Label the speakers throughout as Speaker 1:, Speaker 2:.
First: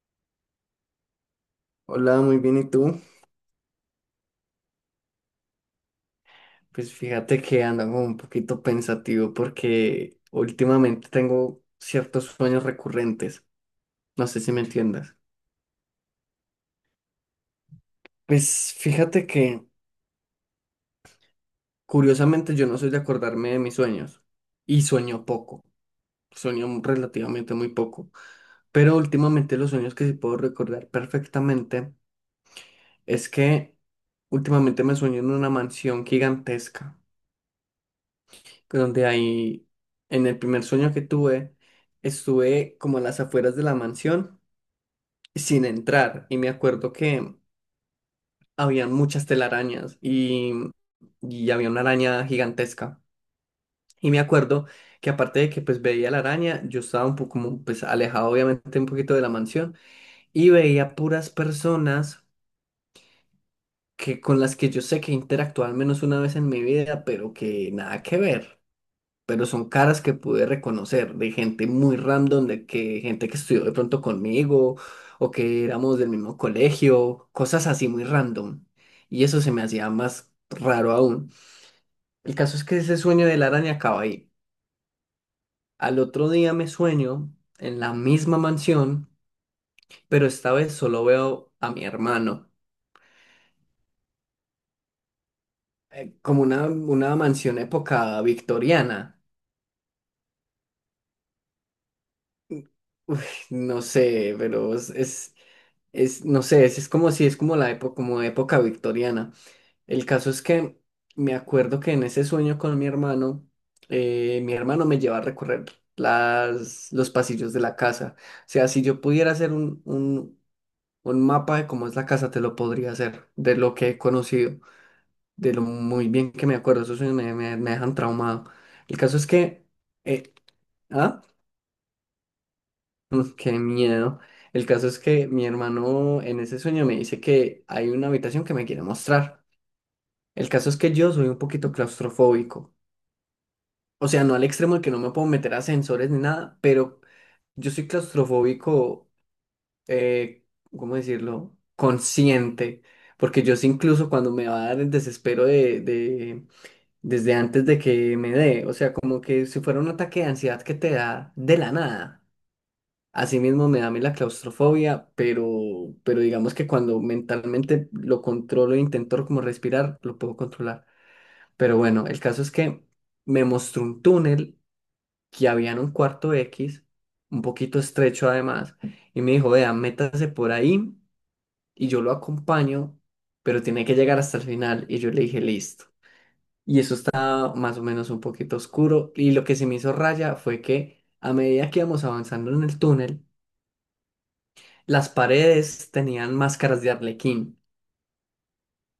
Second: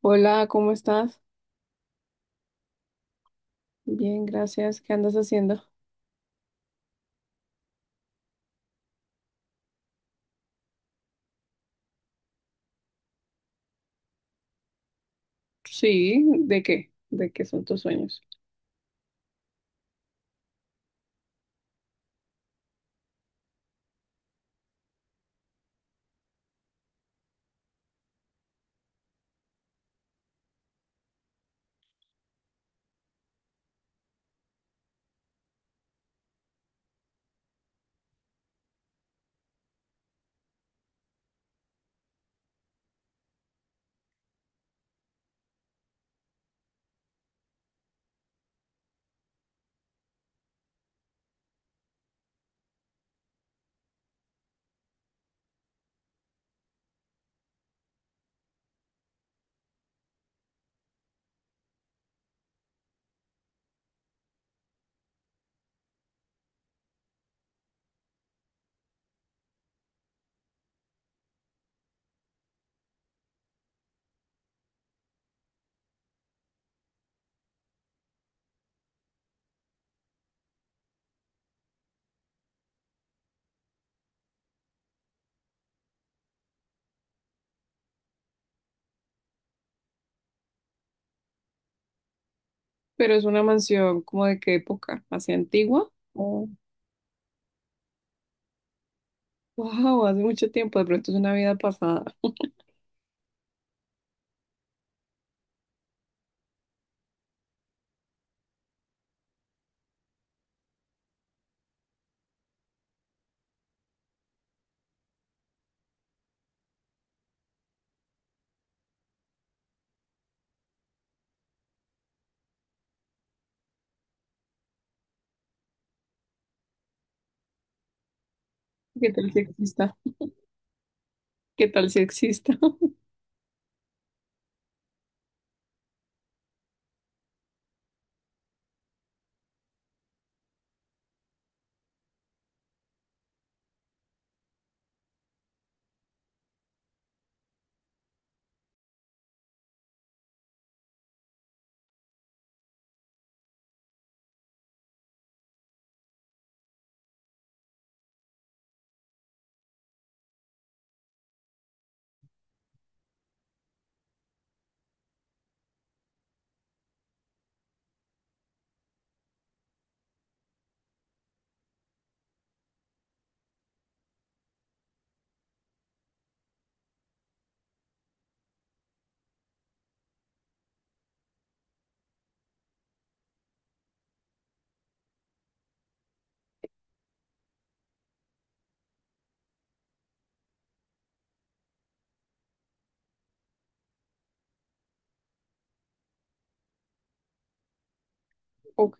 Speaker 1: Hola, ¿cómo estás?
Speaker 2: Hola, muy bien, ¿y tú?
Speaker 1: Bien, gracias. ¿Qué andas haciendo?
Speaker 2: Pues fíjate que ando como un poquito pensativo porque últimamente tengo ciertos sueños recurrentes. No sé si me entiendas.
Speaker 1: Sí, ¿de qué? ¿De qué son tus sueños?
Speaker 2: Pues fíjate que curiosamente yo no soy de acordarme de mis sueños y sueño poco, sueño relativamente muy poco. Pero últimamente los sueños que sí puedo recordar perfectamente es que últimamente me sueño en una mansión gigantesca. Que donde ahí, en el primer sueño que tuve, estuve como a las afueras de la mansión sin entrar y me acuerdo que había muchas telarañas y había una araña gigantesca. Y me acuerdo que aparte de que pues veía la araña, yo estaba un poco como pues alejado obviamente un poquito de la mansión y veía puras personas que con las que yo sé que interactué al menos una vez en mi vida, pero que nada que ver. Pero son caras que pude reconocer de gente muy random, de que gente que estudió de pronto conmigo o que éramos del mismo colegio, cosas así muy random. Y eso se me hacía más raro aún. El caso es que ese sueño de la araña acaba ahí. Al otro día me sueño en la misma mansión, pero esta vez solo veo a mi hermano,
Speaker 1: Pero es una mansión, ¿como de qué época? ¿Hacia antigua?
Speaker 2: como
Speaker 1: Oh,
Speaker 2: una mansión época victoriana.
Speaker 1: wow, hace mucho tiempo, de pronto es una vida pasada.
Speaker 2: Uf, no sé, pero es, es, No sé, es como si es como la época, como época victoriana. El caso es que me acuerdo que en ese sueño con mi hermano me lleva a recorrer las, los pasillos de la casa. O sea, si yo pudiera hacer un mapa de cómo es la casa, te lo podría hacer, de lo que he conocido, de lo muy bien que me acuerdo. Esos sueños me dejan traumado. El
Speaker 1: ¿Qué
Speaker 2: caso es
Speaker 1: tal si
Speaker 2: que...
Speaker 1: exista?
Speaker 2: eh, ¿ah?
Speaker 1: ¿Qué tal si exista?
Speaker 2: Mm, qué miedo. El caso es que mi hermano en ese sueño me dice que hay una habitación que me quiere mostrar. El caso es que yo soy un poquito claustrofóbico. O sea, no al extremo de que no me puedo meter a ascensores ni nada, pero yo soy claustrofóbico, eh, ¿cómo decirlo? Consciente. Porque yo sí incluso cuando me va a dar el desespero desde antes de que me dé, o sea, como que si fuera un ataque de ansiedad que te da de la nada. Asimismo me da a mí la claustrofobia, pero digamos que cuando mentalmente lo controlo e intento como respirar, lo puedo controlar. Pero bueno, el caso es que me mostró un túnel que había en un cuarto X, un poquito estrecho además, y me dijo, vea, métase por ahí y yo lo acompaño, pero tiene que llegar hasta el final. Y yo le dije, listo. Y eso estaba más o menos un poquito oscuro. Y lo que se me hizo raya fue que a medida que íbamos avanzando en el túnel, las paredes tenían máscaras de arlequín
Speaker 1: Ok,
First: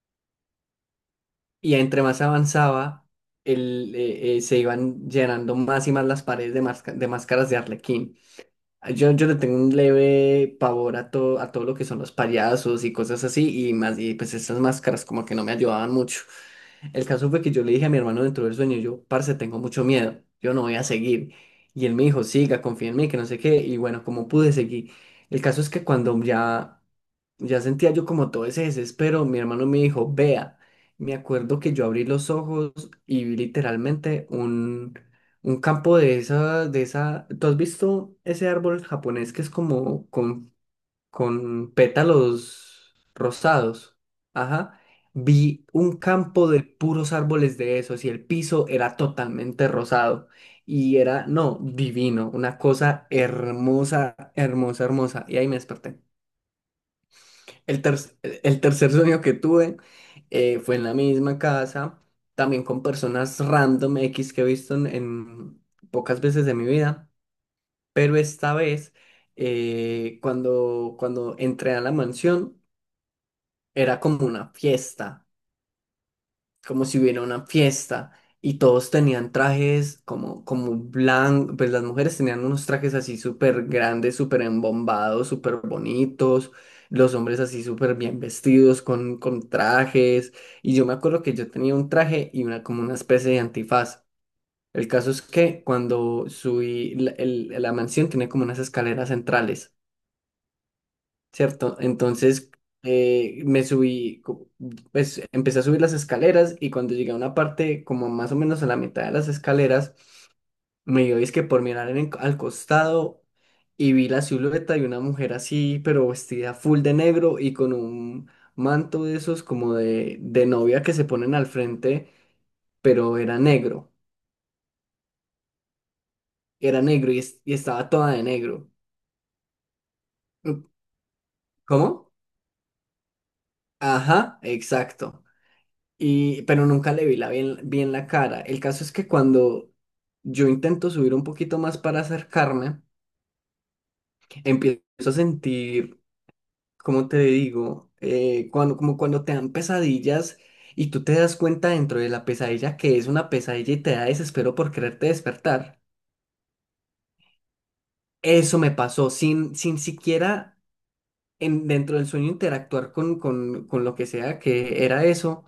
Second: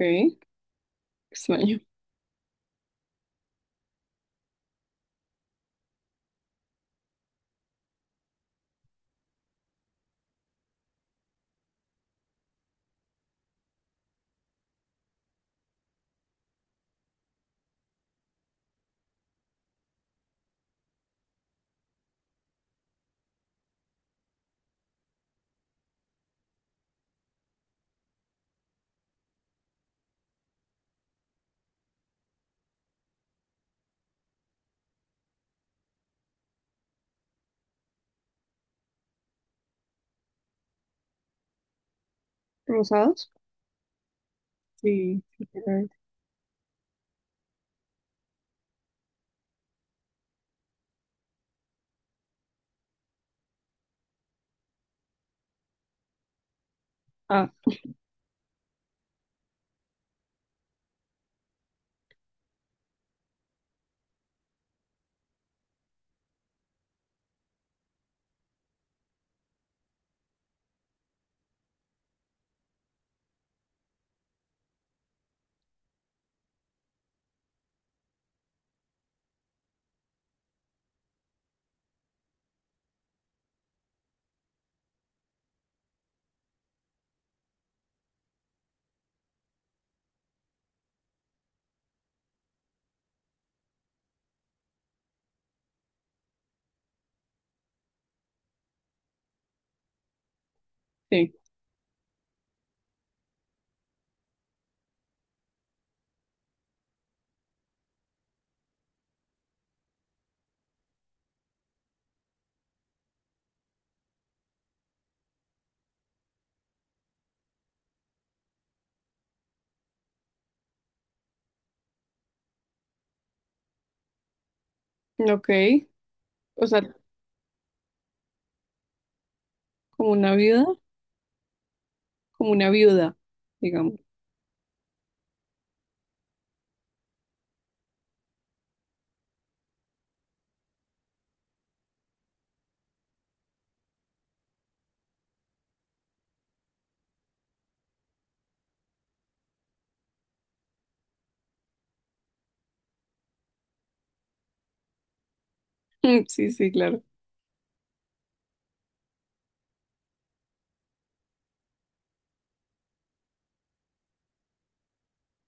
Speaker 2: y
Speaker 1: extraño.
Speaker 2: entre más avanzaba, se iban llenando más y más las paredes de máscaras de arlequín. Yo le tengo un leve pavor a todo lo que son los payasos y cosas así, y más, y pues esas máscaras como que no me ayudaban mucho. El caso fue que yo le dije a mi hermano dentro del sueño, yo, parce, tengo mucho miedo, yo no voy a seguir. Y él me dijo, siga, confía en mí, que no sé qué, y bueno, como pude seguir. El caso es que cuando ya, ya sentía yo como todo ese desespero, mi hermano me dijo, vea, me acuerdo que yo abrí los ojos y vi literalmente un campo de esa, de esa. ¿Tú has visto ese árbol japonés que es como con pétalos
Speaker 1: ¿Rosados?
Speaker 2: rosados? Ajá.
Speaker 1: Sí, sí, quiero
Speaker 2: Vi
Speaker 1: ver.
Speaker 2: un campo de puros árboles de esos y el piso era totalmente rosado. Y era, no, divino, una cosa hermosa, hermosa, hermosa. Y ahí me desperté.
Speaker 1: Ah,
Speaker 2: El, ter- el tercer sueño que tuve fue en la misma casa, también con personas random X que he visto en pocas veces de mi vida, pero esta vez cuando entré a la mansión era como una fiesta como si hubiera una fiesta y todos tenían trajes como, como blanco, pues las mujeres tenían unos trajes así súper grandes, súper embombados, súper bonitos, los hombres así súper bien vestidos con trajes y yo me acuerdo que yo tenía un traje y una como una especie de antifaz. El caso es que cuando subí, la mansión tiene como unas escaleras centrales.
Speaker 1: sí.
Speaker 2: ¿Cierto? Entonces eh, me subí, co- pues empecé a subir las escaleras y cuando llegué a una parte como más o menos a la mitad de las escaleras, me dio es que por mirar al costado y vi la silueta de una mujer así, pero vestida full de negro y con un manto de esos como de novia que se ponen al frente, pero
Speaker 1: Ok, o sea,
Speaker 2: era negro y estaba toda de negro.
Speaker 1: como una viuda,
Speaker 2: ¿Cómo?
Speaker 1: como una viuda, digamos.
Speaker 2: Ajá, exacto. Y, pero nunca le vi la bien, bien la cara. El caso es que cuando yo intento subir un poquito más para acercarme, empiezo a sentir, como te digo, eh, cuando, como cuando te dan pesadillas y tú te das cuenta dentro de la pesadilla que es una pesadilla y te da desespero por quererte despertar.
Speaker 1: Sí, sí, claro.
Speaker 2: Eso me pasó sin, sin siquiera dentro del sueño interactuar con lo que sea que era eso.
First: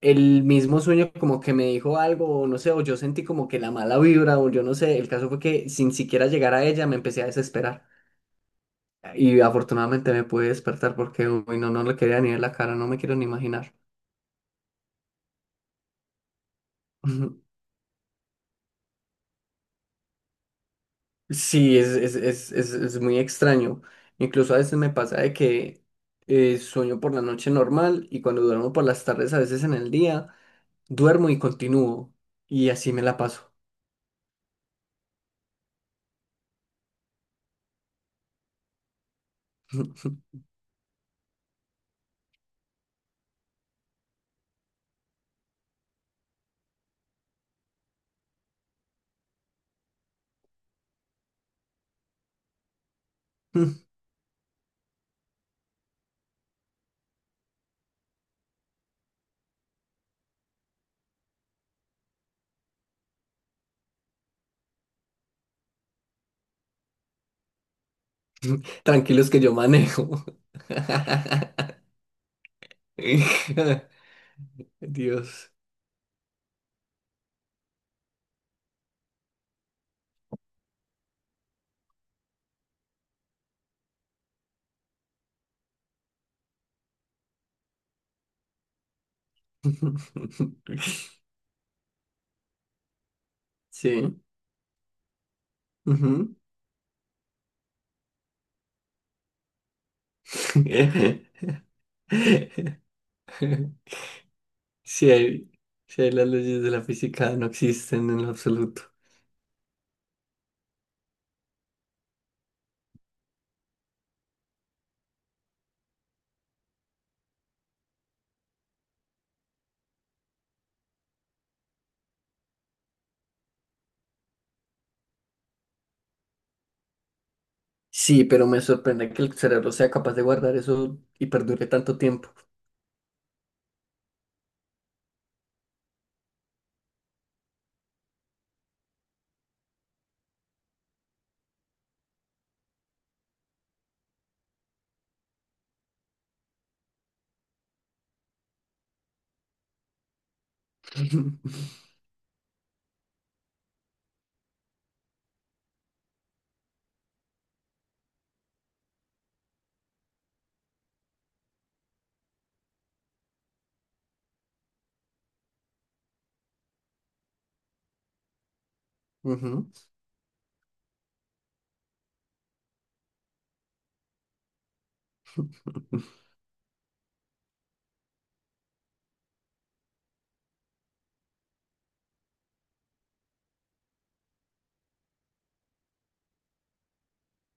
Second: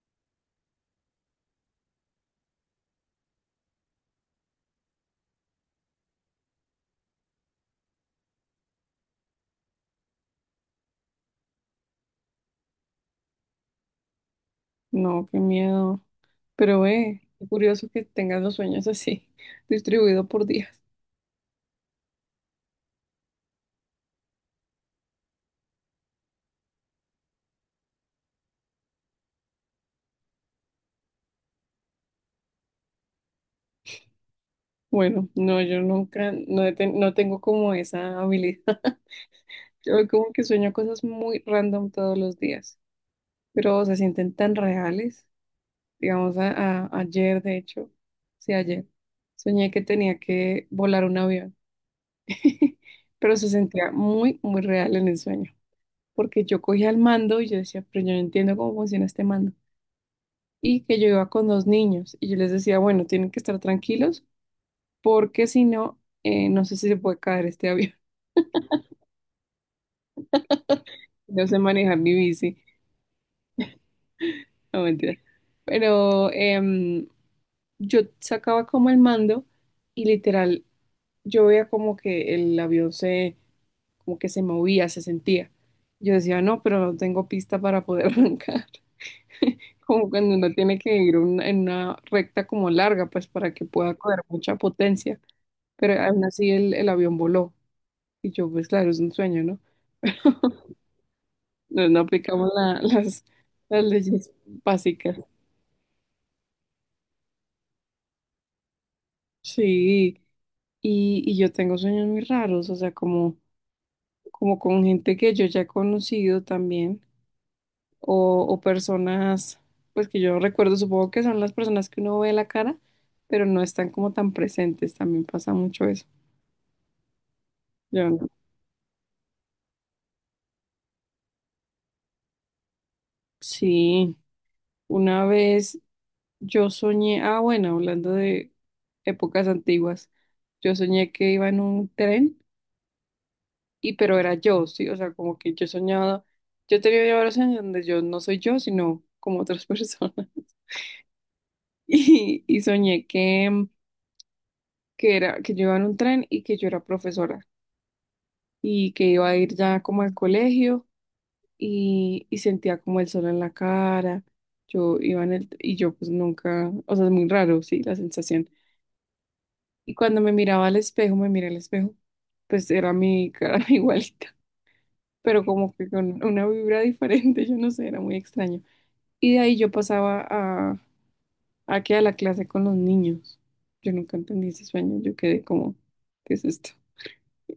Speaker 2: El mismo sueño como que me dijo algo, o no sé, o yo sentí como que la mala vibra, o yo no sé, el caso fue que sin siquiera llegar a ella me empecé a desesperar. Y afortunadamente me pude despertar porque, uy, no, no le quería ni ver la cara, no me quiero ni imaginar.
Speaker 1: No, qué miedo. Pero
Speaker 2: Ujú.
Speaker 1: qué curioso que tengas los sueños así, distribuido por días.
Speaker 2: Sí, es muy extraño. Incluso a veces me pasa de que sueño por la noche normal y cuando duermo por las tardes, a veces en el día, duermo y continúo. Y así me la paso.
Speaker 1: Bueno, no, yo nunca, no, no tengo como esa habilidad. Yo como que sueño cosas muy random todos los días, pero se sienten tan reales. Digamos, ayer, de hecho, sí, ayer, soñé que tenía que volar un avión, pero se sentía muy, muy real en el sueño, porque yo cogía el mando y yo decía, pero yo no entiendo cómo funciona este mando. Y que yo iba con dos niños y yo les decía, bueno, tienen que estar tranquilos porque si no, no sé si se puede caer este avión,
Speaker 2: Tranquilos que yo manejo.
Speaker 1: no sé manejar mi bici, no mentira.
Speaker 2: Dios.
Speaker 1: Pero yo sacaba como el mando y literal, yo veía como que como que se movía, se sentía. Yo decía, no, pero no tengo pista para poder arrancar. Como cuando uno tiene que en una recta como larga, pues para que pueda coger
Speaker 2: Sí.
Speaker 1: mucha potencia. Pero aún
Speaker 2: Ujú.
Speaker 1: así el avión voló. Y yo, pues claro, es un sueño, ¿no? No, no aplicamos las leyes
Speaker 2: Sí
Speaker 1: básicas.
Speaker 2: hay, sí hay las leyes de la física no existen en lo absoluto.
Speaker 1: Sí, y yo tengo sueños muy raros, o sea, como, como con gente que yo ya he conocido también, o personas, pues que yo recuerdo, supongo que son las personas que uno ve la cara, pero no están como tan presentes, también pasa mucho eso. Yo
Speaker 2: Sí,
Speaker 1: no.
Speaker 2: pero me sorprende que el cerebro sea capaz de guardar eso y perdure tanto tiempo.
Speaker 1: Sí, una vez yo soñé, ah, bueno, hablando de épocas antiguas, yo soñé que iba en un tren. Y pero era yo, sí, o sea, como que yo soñaba, yo tenía varios años donde yo no soy yo, sino como otras personas. Y soñé que, que era, que yo iba en un tren y que yo era profesora y que iba a ir ya como al colegio y sentía como el sol en la cara. Yo iba en el, y yo pues nunca, o sea, es muy raro, sí, la sensación.
Speaker 2: Ujú.
Speaker 1: Y cuando me miraba al espejo, me miré al espejo, pues era mi cara igualita, pero como que con una vibra diferente, yo no sé, era muy extraño. Y de ahí yo pasaba a que a la clase con los niños. Yo nunca entendí ese sueño, yo quedé como, ¿qué es esto?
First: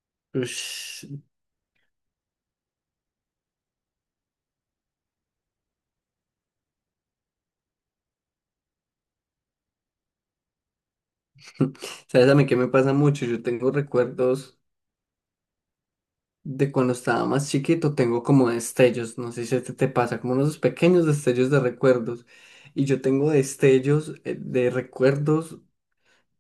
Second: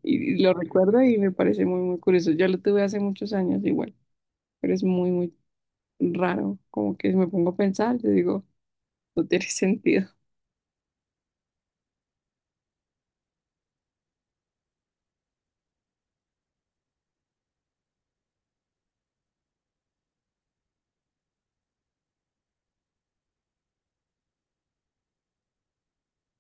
Speaker 1: Y, y lo recuerdo
Speaker 2: Ush.
Speaker 1: y me parece muy, muy curioso. Ya lo tuve hace muchos años igual, pero es muy, muy raro. Como que me pongo a pensar, yo digo, no tiene sentido.
Speaker 2: ¿Sabes a mí qué me pasa mucho? Yo tengo recuerdos de cuando estaba más chiquito, tengo como destellos, no sé si a ti te pasa, como unos pequeños destellos de recuerdos. Y yo tengo destellos de recuerdos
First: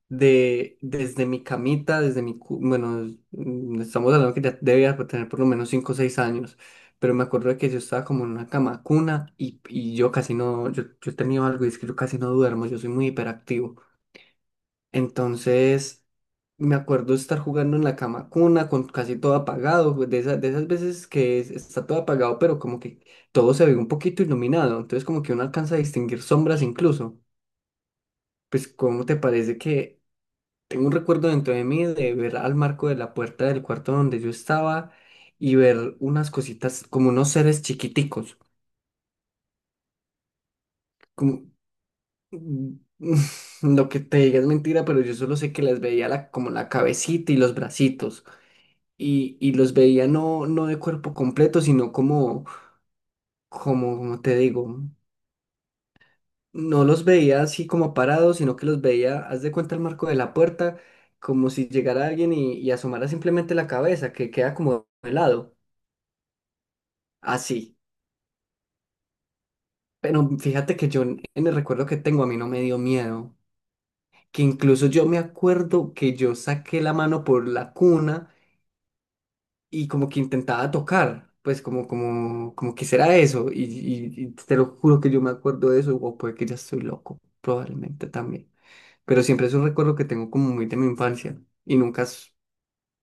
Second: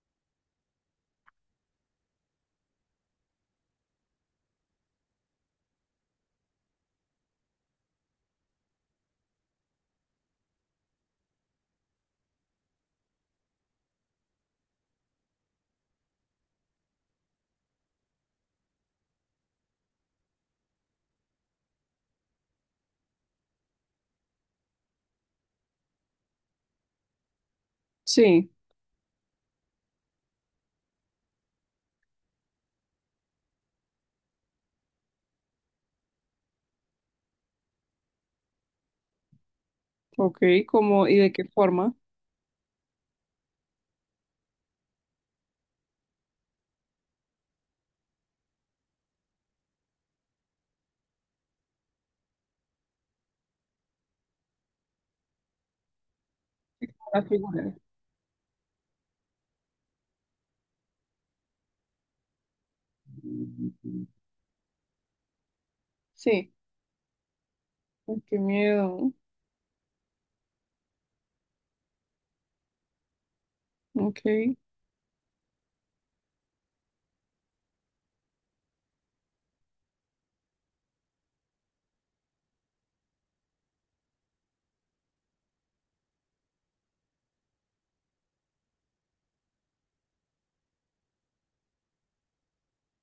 Speaker 2: de desde mi camita, desde mi, cu- bueno, es- mm, estamos hablando que ya debía tener por lo menos 5 o 6 años, pero me acuerdo de que yo estaba como en una cama cuna y yo casi no, yo he tenido algo y es que yo casi no duermo, yo soy muy hiperactivo. Entonces, me acuerdo estar jugando en la cama con una, con casi todo apagado, pues, de esas veces que está todo apagado, pero como que todo se ve un poquito iluminado, entonces como que uno alcanza a distinguir sombras incluso.
Speaker 1: Sí,
Speaker 2: Pues, ¿cómo te parece que tengo un recuerdo dentro de mí de ver al marco de la puerta del cuarto donde yo estaba y ver unas cositas como unos seres chiquiticos,
Speaker 1: ok, ¿cómo y de qué
Speaker 2: como...
Speaker 1: forma?
Speaker 2: Mm, lo que te diga es mentira, pero yo solo sé que les veía la, como la cabecita y los bracitos. Y los veía no, no de cuerpo completo, sino como, como, como te digo, no los
Speaker 1: La
Speaker 2: veía así
Speaker 1: figura.
Speaker 2: como parados, sino que los veía, haz de cuenta el marco de la puerta, como si llegara alguien y asomara simplemente la cabeza, que queda como de lado,
Speaker 1: Sí,
Speaker 2: así.
Speaker 1: ay, qué miedo.
Speaker 2: Pero fíjate que yo en el recuerdo que tengo a mí no me dio miedo,
Speaker 1: Ok,
Speaker 2: que incluso yo me acuerdo que yo saqué la mano por la cuna y como que intentaba tocar, pues como, como, como que será eso, y te lo juro que yo me acuerdo de eso, o puede que ya estoy loco, probablemente también, pero siempre es un recuerdo que tengo como muy de mi infancia, y nunca, s-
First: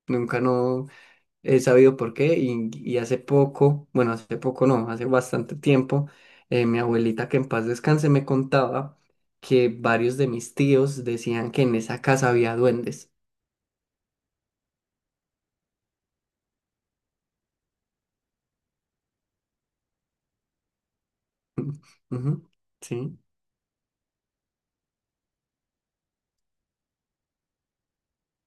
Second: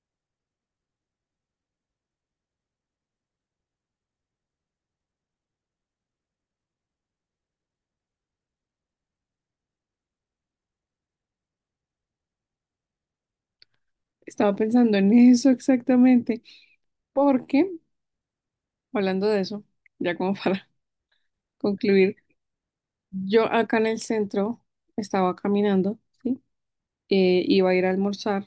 Speaker 2: nunca no he sabido por qué, y hace poco, bueno, hace poco no, hace bastante tiempo, mi abuelita que en paz descanse me contaba que varios de mis tíos decían que en esa casa había duendes.
Speaker 1: estaba pensando en eso exactamente, porque hablando de eso, ya como para concluir,
Speaker 2: Ujú. Sí,
Speaker 1: yo acá en el centro estaba caminando, ¿sí? Iba a ir a almorzar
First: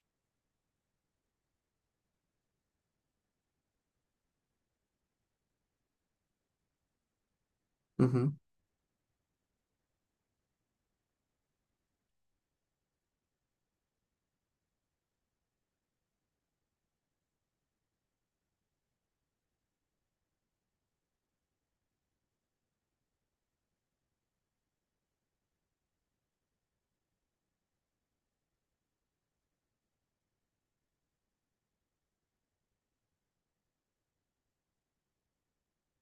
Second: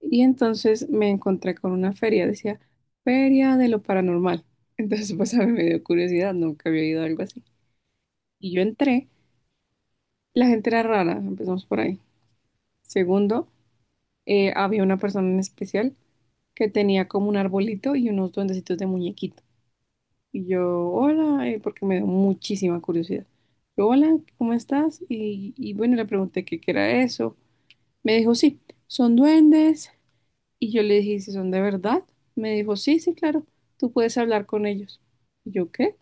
Speaker 1: y entonces me encontré con una feria, decía Feria de lo Paranormal. Entonces, pues a mí me dio curiosidad, nunca había ido a algo así.
Speaker 2: ujú,
Speaker 1: Y yo entré, la gente era rara, empezamos por ahí. Segundo, había una persona en especial que tenía como un arbolito y unos duendecitos de muñequito. Y yo, hola, porque me dio muchísima curiosidad. Yo, hola, ¿cómo estás? Y bueno, le pregunté qué era eso. Me dijo, sí, son duendes. Y yo le dije, ¿si son de verdad? Me dijo, sí, sí, claro, tú puedes hablar con ellos. Y yo, ¿qué?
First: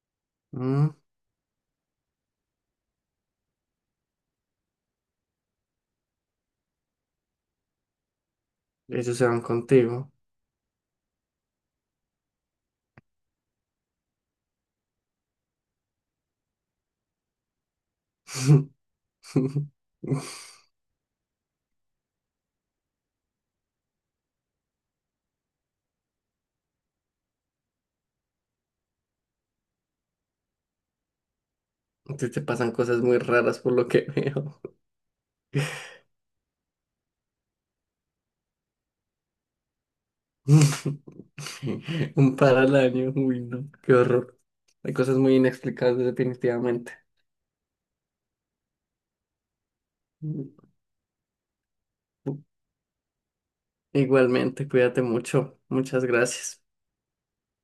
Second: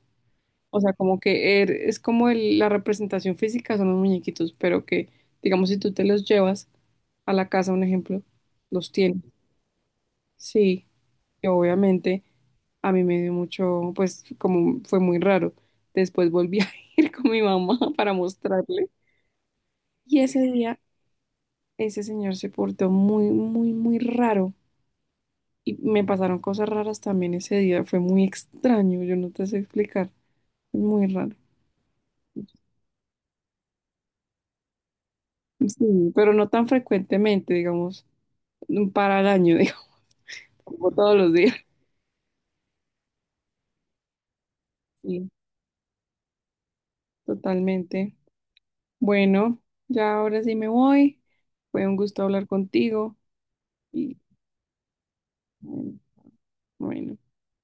Speaker 1: O sea,
Speaker 2: mm,
Speaker 1: como que es como la representación física son los muñequitos, pero que, digamos, si tú te los llevas a la casa, un ejemplo, los
Speaker 2: ellos
Speaker 1: tienes.
Speaker 2: se van contigo.
Speaker 1: Sí, y obviamente a mí me dio mucho, pues como fue muy raro. Después volví a ir con mi mamá para mostrarle. Y ese día, ese señor se portó muy, muy, muy raro. Y me pasaron cosas raras también ese día. Fue muy extraño, yo no te sé explicar. Muy raro.
Speaker 2: Te pasan cosas muy raras por lo que veo.
Speaker 1: Sí, pero no tan frecuentemente, digamos, un para al año, digamos, como todos los días.
Speaker 2: Un par al año, uy, no, qué horror. Hay cosas
Speaker 1: Sí,
Speaker 2: muy inexplicables definitivamente.
Speaker 1: totalmente. Bueno, ya ahora sí me voy. Fue un gusto hablar contigo y
Speaker 2: Igualmente, cuídate mucho.
Speaker 1: bueno,
Speaker 2: Muchas gracias.
Speaker 1: bueno.